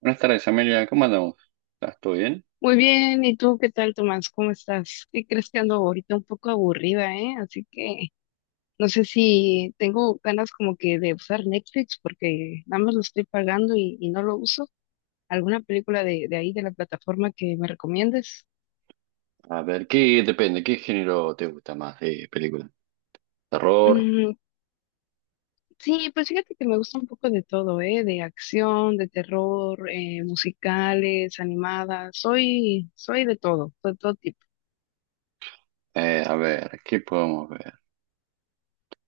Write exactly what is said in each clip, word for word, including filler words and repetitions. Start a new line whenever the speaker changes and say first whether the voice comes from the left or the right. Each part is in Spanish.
right: Buenas tardes, Amelia. ¿Cómo andamos? ¿Estás todo bien?
left: Muy bien, ¿y tú qué tal, Tomás? ¿Cómo estás? ¿Qué crees? Que ando ahorita un poco aburrida, eh? así que no sé si tengo ganas como que de usar Netflix porque nada más lo estoy pagando y, y no lo uso. ¿Alguna película de, de ahí, de la plataforma que me recomiendes?
right: A ver, ¿qué depende? ¿Qué género te gusta más de película? ¿Terror?
left: Mm, sí, pues fíjate que me gusta un poco de todo, eh, de acción, de terror, eh, musicales, animadas. Soy, soy de todo, de todo tipo.
right: Eh, a ver, ¿qué podemos ver?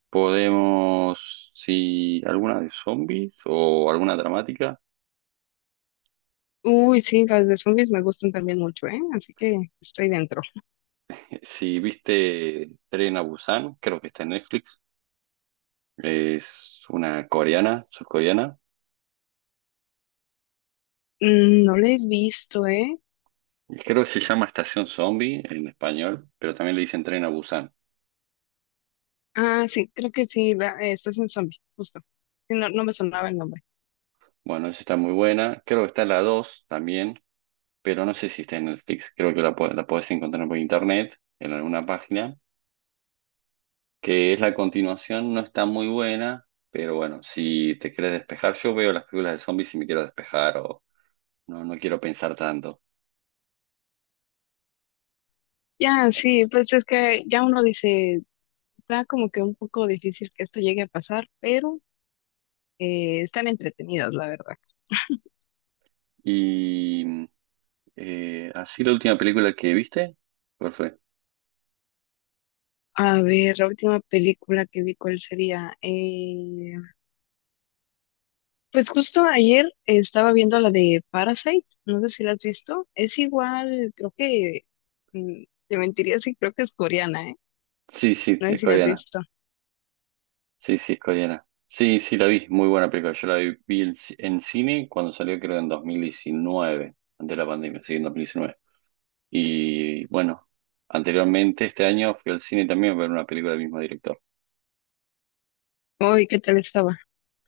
right: ¿Podemos, si alguna de zombies o alguna dramática?
left: Uy, sí, las de zombies me gustan también mucho, eh, así que estoy dentro.
right: Eh, Si viste Tren a Busan, creo que está en Netflix. Es una coreana, surcoreana.
left: Mm, no lo he visto, ¿eh?
right: Y creo que se llama Estación Zombie en español, pero también le dicen Tren a Busan.
left: Ah, sí, creo que sí, la- eh, estás en zombie, justo. Sí, no, no me sonaba el nombre.
right: Bueno, esa está muy buena. Creo que está la dos también, pero no sé si está en Netflix. Creo que la, po- la podés encontrar por internet, en alguna página, que es la continuación, no está muy buena, pero bueno, si te quieres despejar, yo veo las películas de zombies y me quiero despejar o no, no quiero pensar tanto.
left: Ya, sí, pues es que ya uno dice, está como que un poco difícil que esto llegue a pasar, pero eh, están entretenidas, la verdad.
right: Y eh, así la última película que viste, ¿cuál fue?
left: A ver, la última película que vi, ¿cuál sería? Eh, pues justo ayer estaba viendo la de Parasite, no sé si la has visto. Es igual, creo que, mm, te mentiría si creo que es coreana, ¿eh?
right: Sí, sí,
left: No sé
right: es
left: si la has
right: coreana.
left: visto.
right: Sí, sí, es coreana. Sí, sí, la vi, muy buena película. Yo la vi, vi en, ci- en cine cuando salió, creo, en dos mil diecinueve, antes de la pandemia, sí, en dos mil diecinueve. Y bueno, anteriormente este año fui al cine también a ver una película del mismo director.
left: Uy, ¿qué tal estaba?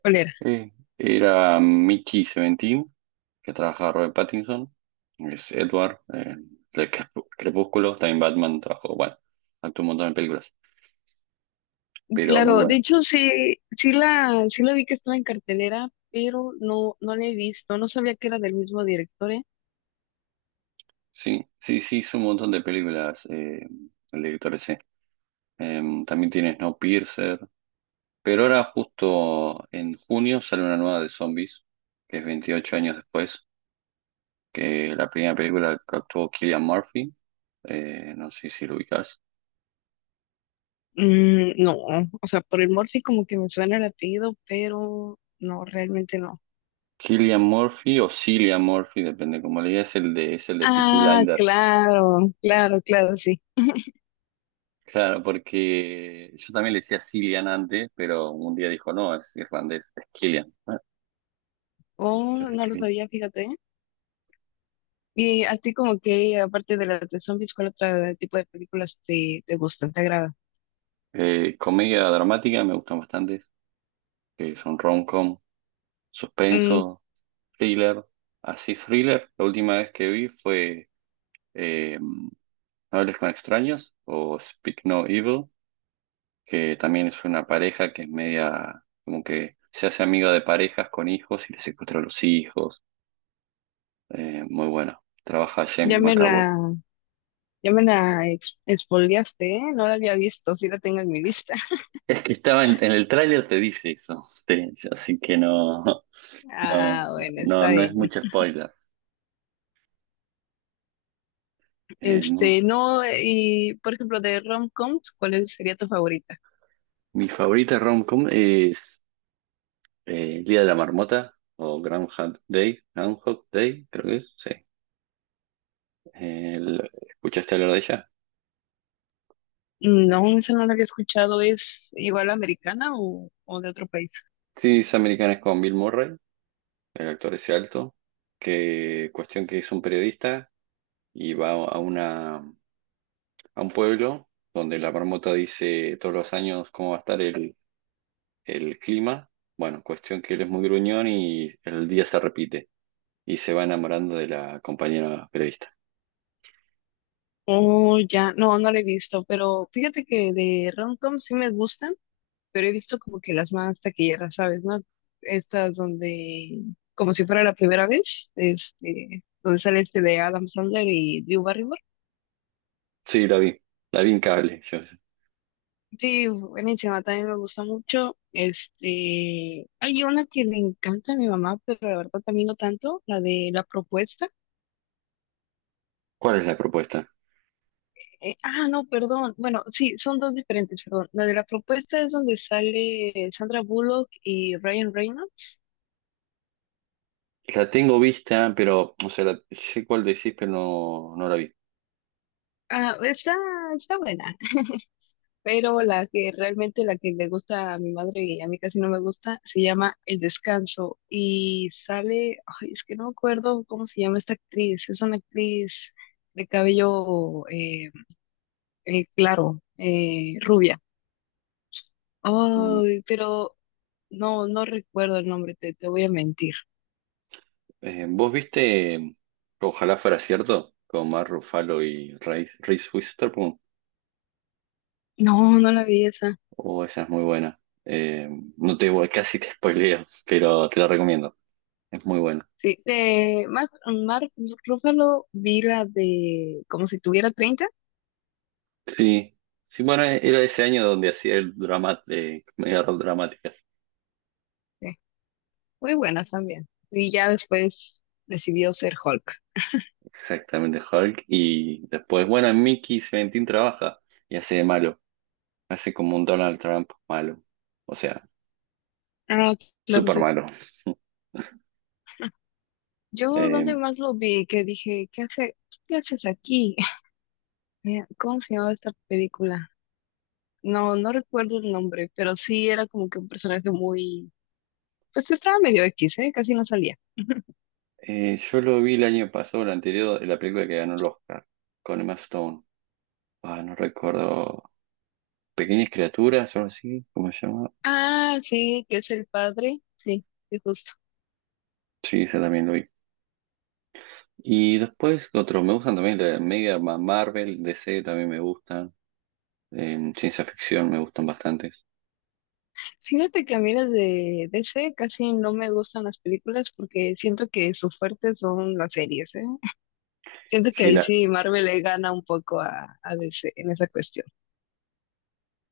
left: ¿Cuál era?
right: Eh, era Mickey Seventeen, que trabaja Robert Pattinson, es Edward, eh, de Crep- Crepúsculo, también Batman trabajó, bueno, actuó un montón de películas, pero muy
left: Claro, de
right: bueno.
left: hecho sí, sí la, sí la vi que estaba en cartelera, pero no, no la he visto, no sabía que era del mismo director, ¿eh?
right: Sí, sí, sí, hizo un montón de películas eh, el director ese. Eh, también tiene Snowpiercer, pero ahora justo en junio sale una nueva de zombies, que es veintiocho años después, que la primera película que actuó Cillian Murphy, eh, no sé si lo ubicas.
left: Mm, no, o sea, por el Morphy como que me suena el apellido, pero no, realmente no.
right: Cillian Murphy o Cillian Murphy, depende cómo le digas, es el de, es el de Peaky
left: Ah,
right: Blinders.
left: claro, claro, claro, sí.
right: Claro, porque yo también le decía Cillian antes, pero un día dijo, no, es irlandés, es Cillian. Bueno, ya
left: Oh,
right: le
left: no lo
right: escribí.
left: sabía, fíjate. ¿Eh? Y a ti como que, aparte de las de zombies, ¿cuál otro tipo de películas te, te gustan, te agrada?
right: Eh, comedia dramática me gustan bastante, que son rom-com,
left: Mm,
right: suspenso, thriller, así thriller. La última vez que vi fue eh, No hables con extraños o Speak No Evil, que también es una pareja que es media, como que se hace amiga de parejas con hijos y le secuestra a los hijos. Eh, muy bueno. Trabaja James
left: ya me la,
right: McAvoy.
left: ya me la ex- expoliaste, ¿eh? No la había visto, sí la tengo en mi lista.
right: Es que estaba en, en el tráiler te dice eso, te- así que no,
left: Ah,
right: no,
left: bueno,
right: no,
left: está
right: no es
left: bien.
right: mucho spoiler. Eh, mu-
left: Este, no, y por ejemplo, de rom-coms, ¿cuál es- sería tu favorita?
right: mi favorita rom-com es eh, El Día de la Marmota o Groundhog Day, Groundhog Day, creo que es, sí. El- ¿escuchaste hablar de ella?
left: No, esa no la había escuchado. ¿Es igual americana o, o de otro país?
right: Sí, es americana, es con Bill Murray, el actor ese alto, que cuestión que es un periodista y va a una, a un pueblo donde la marmota dice todos los años cómo va a estar el, el clima. Bueno, cuestión que él es muy gruñón y el día se repite y se va enamorando de la compañera periodista.
left: Oh, ya, no, no la he visto, pero fíjate que de rom-coms sí me gustan, pero he visto como que las más taquilleras, ¿sabes? ¿No? Estas donde, como si fuera la primera vez, este, donde sale este de Adam Sandler y Drew Barrymore.
right: Sí, la vi, la vi en cable yo.
left: Sí, buenísima, también me gusta mucho. Este, hay una que le encanta a mi mamá, pero la verdad también no tanto, la de la propuesta.
right: ¿Cuál es la propuesta?
left: Eh, ah, no, perdón. Bueno, sí, son dos diferentes, perdón. La de la propuesta es donde sale Sandra Bullock y Ryan Reynolds.
right: La tengo vista, pero, o sea, la- sé cuál decís, pero no, no la vi.
left: Ah, está, está buena. Pero la que realmente la que le gusta a mi madre y a mí casi no me gusta se llama El Descanso y sale, ay, es que no me acuerdo cómo se llama esta actriz, es una actriz de cabello eh, eh, claro, eh, rubia.
right: Mm.
left: Ay, pero no, no recuerdo el nombre, te, te voy a mentir.
right: Eh, ¿vos viste, ojalá fuera cierto, con Mark Ruffalo y Reese Reese Witherspoon?
left: No, no la vi esa.
right: Oh, esa es muy buena. Eh, no te voy, casi te spoileo, pero te la recomiendo. Es muy buena.
left: Sí, de Mark, Mark Ruffalo vi la de como si tuviera treinta.
right: Sí, sí, bueno, e, era ese año donde hacía el drama, eh, comedia rock dramática.
left: Sí. Muy buenas también. Y ya después decidió ser Hulk.
right: Exactamente, Hulk. Y después, bueno, en Mickey Seventeen trabaja y hace de malo. Hace como un Donald Trump malo. O sea,
left: Ah, claro,
right: súper
left: sí.
right: malo.
left: Yo
right: Eh,
left: donde más lo vi, que dije, ¿qué hace, ¿qué haces aquí? Eh, ¿cómo se llamaba esta película? No, no recuerdo el nombre, pero sí era como que un personaje muy, pues estaba medio X, ¿eh? Casi no salía.
right: Eh, yo lo vi el año pasado, el anterior, en la película que ganó el Oscar, con Emma Stone. Ah, no recuerdo. Pequeñas criaturas, algo así, ¿cómo se llama?
left: Ah, sí, que es el padre. Sí, sí, justo.
right: Sí, esa también lo vi. Y después, otros, me gustan también la Mega Ma- Marvel, D C también me gustan. eh, ciencia ficción me gustan bastantes.
left: Fíjate que a mí las de D C casi no me gustan las películas porque siento que su fuerte son las series, ¿eh? Siento que
right: Sí,
left: ahí
right: la,
left: sí Marvel le gana un poco a, a D C en esa cuestión.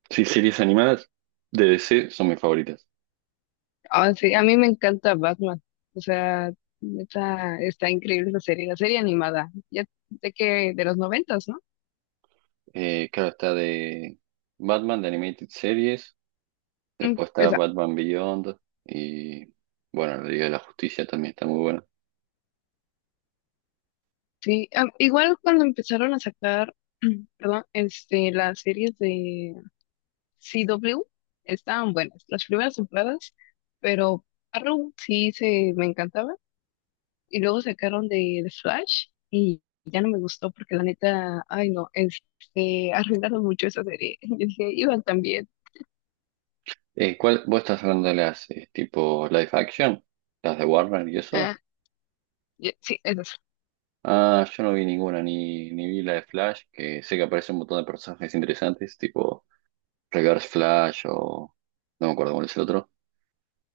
right: sí, series animadas de D C son mis favoritas.
left: Ah, sí, a mí me encanta Batman. O sea, neta, está increíble esa serie, la serie animada. Ya de que de los noventas, ¿no?
right: Eh, claro, está de Batman, de Animated Series.
left: Mm,
right: Después está
left: esa,
right: Batman Beyond. Y bueno, la Liga de la Justicia también está muy buena.
left: sí. Ah, igual cuando empezaron a sacar, perdón, este, las series de C W estaban buenas, las primeras temporadas, pero Arrow sí se me encantaba. Y luego sacaron de, de Flash y ya no me gustó porque la neta, ay no, este, arruinaron mucho esa serie. Yo dije, iban también.
right: Eh, ¿cuál, vos estás hablando de las eh, tipo live action? ¿Las de Warner y eso?
left: Ah, ya- sí, es eso.
right: Ah, yo no vi ninguna, ni, ni vi la de Flash, que sé que aparece un montón de personajes interesantes, tipo Reverse Flash o no me acuerdo cuál es el otro,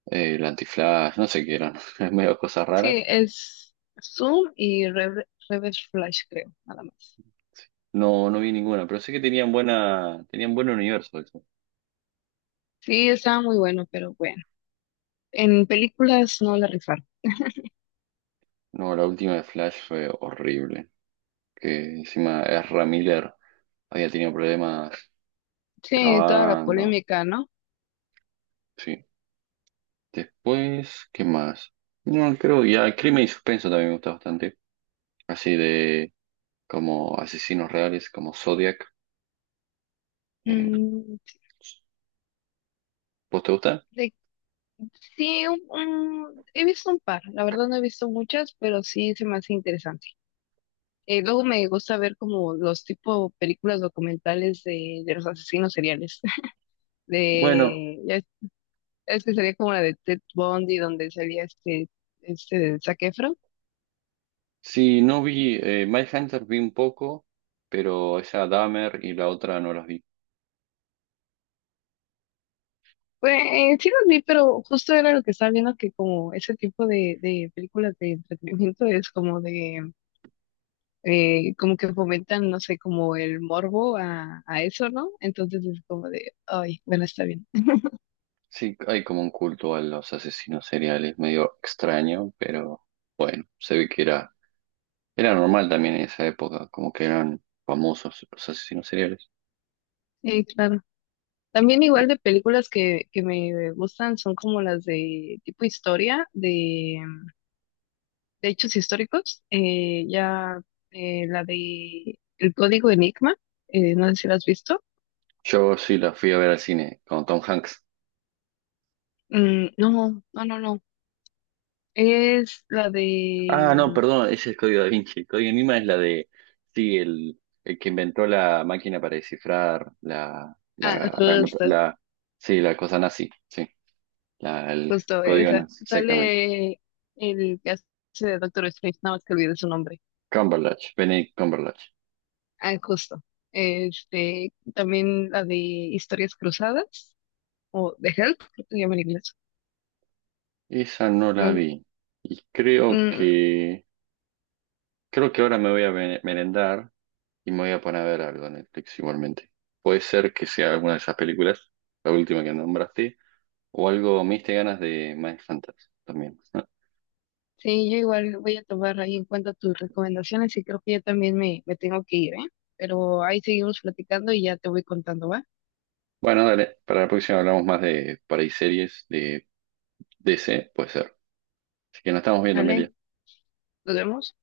right: eh, el Anti-Flash, no sé qué eran, es medio cosas
left: Sí,
right: raras.
left: es Zoom y Rever- Reverse Flash, creo, nada más.
right: No, no vi ninguna, pero sé que tenían buena, tenían buen universo eso.
left: Sí, estaba muy bueno, pero bueno. En películas no la rifaron.
right: No, la última de Flash fue horrible, que encima Ezra Miller había tenido problemas
left: Sí, toda la
right: grabando,
left: polémica, ¿no?
right: sí. Después, ¿qué más? No, creo ya crimen y suspenso también me gusta bastante. Así de como asesinos reales, como Zodiac. Eh,
left: Mm,
right: ¿Vos te gusta?
left: de- sí, un- un- he visto un par. La verdad no he visto muchas, pero sí se me hace interesante. Eh, luego me gusta ver como los tipo películas documentales de, de los asesinos seriales.
right: Bueno,
left: De, ya es, es que sería como la de Ted Bundy, donde salía este, este Zac Efron.
right: sí, no vi, eh, Hunter vi un poco, pero esa Dahmer y la otra no las vi.
left: Pues eh, sí los vi, pero justo era lo que estaba viendo que como ese tipo de, de películas de entretenimiento es como de, eh, como que fomentan, no sé, como el morbo a, a eso, ¿no? Entonces es como de, ay, bueno, está bien.
right: Sí, hay como un culto a los asesinos seriales, medio extraño, pero bueno, se ve que era, era normal también en esa época, como que eran famosos los asesinos seriales.
left: Sí, claro. También igual de películas que, que me gustan son como las de tipo historia, de, de hechos históricos. Eh, ya eh, la de El Código Enigma, eh, no sé si la has visto.
right: Yo sí la fui a ver al cine con Tom Hanks.
left: Mm, no, no, no, no. Es la
right: Ah,
left: de...
right: no,
left: mm,
right: perdón, ese es Código Da Vinci. El Código Enigma es la de, sí, el, el que inventó la máquina para descifrar la,
left: ah,
right: la, la, computa-
left: justo,
right: la- sí, la cosa nazi, sí, la- el
left: justo
right: código
left: esa.
right: nazi, exactamente.
left: Sale el que hace de Doctor Strange, nada más que olvidé su nombre.
right: Cumberbatch, Benedict Cumberbatch.
left: Ah, justo. Este, también la de Historias Cruzadas, o The Help, creo que se llama en inglés.
right: Esa no la
left: Mm,
right: vi. Y creo
left: mm,
right: que, creo que ahora me voy a me- merendar y me voy a poner a ver algo en Netflix igualmente. Puede ser que sea alguna de esas películas, la última que nombraste, o algo, me diste ganas de Mindhunters también.
left: sí, yo igual voy a tomar ahí en cuenta tus recomendaciones y creo que yo también me, me tengo que ir, ¿eh? Pero ahí seguimos platicando y ya te voy contando, ¿va?
right: Bueno, dale, para la próxima hablamos más de, por ahí, series de D C, puede ser. Así que nos estamos viendo,
left: Dale,
right: Meli.
left: nos vemos.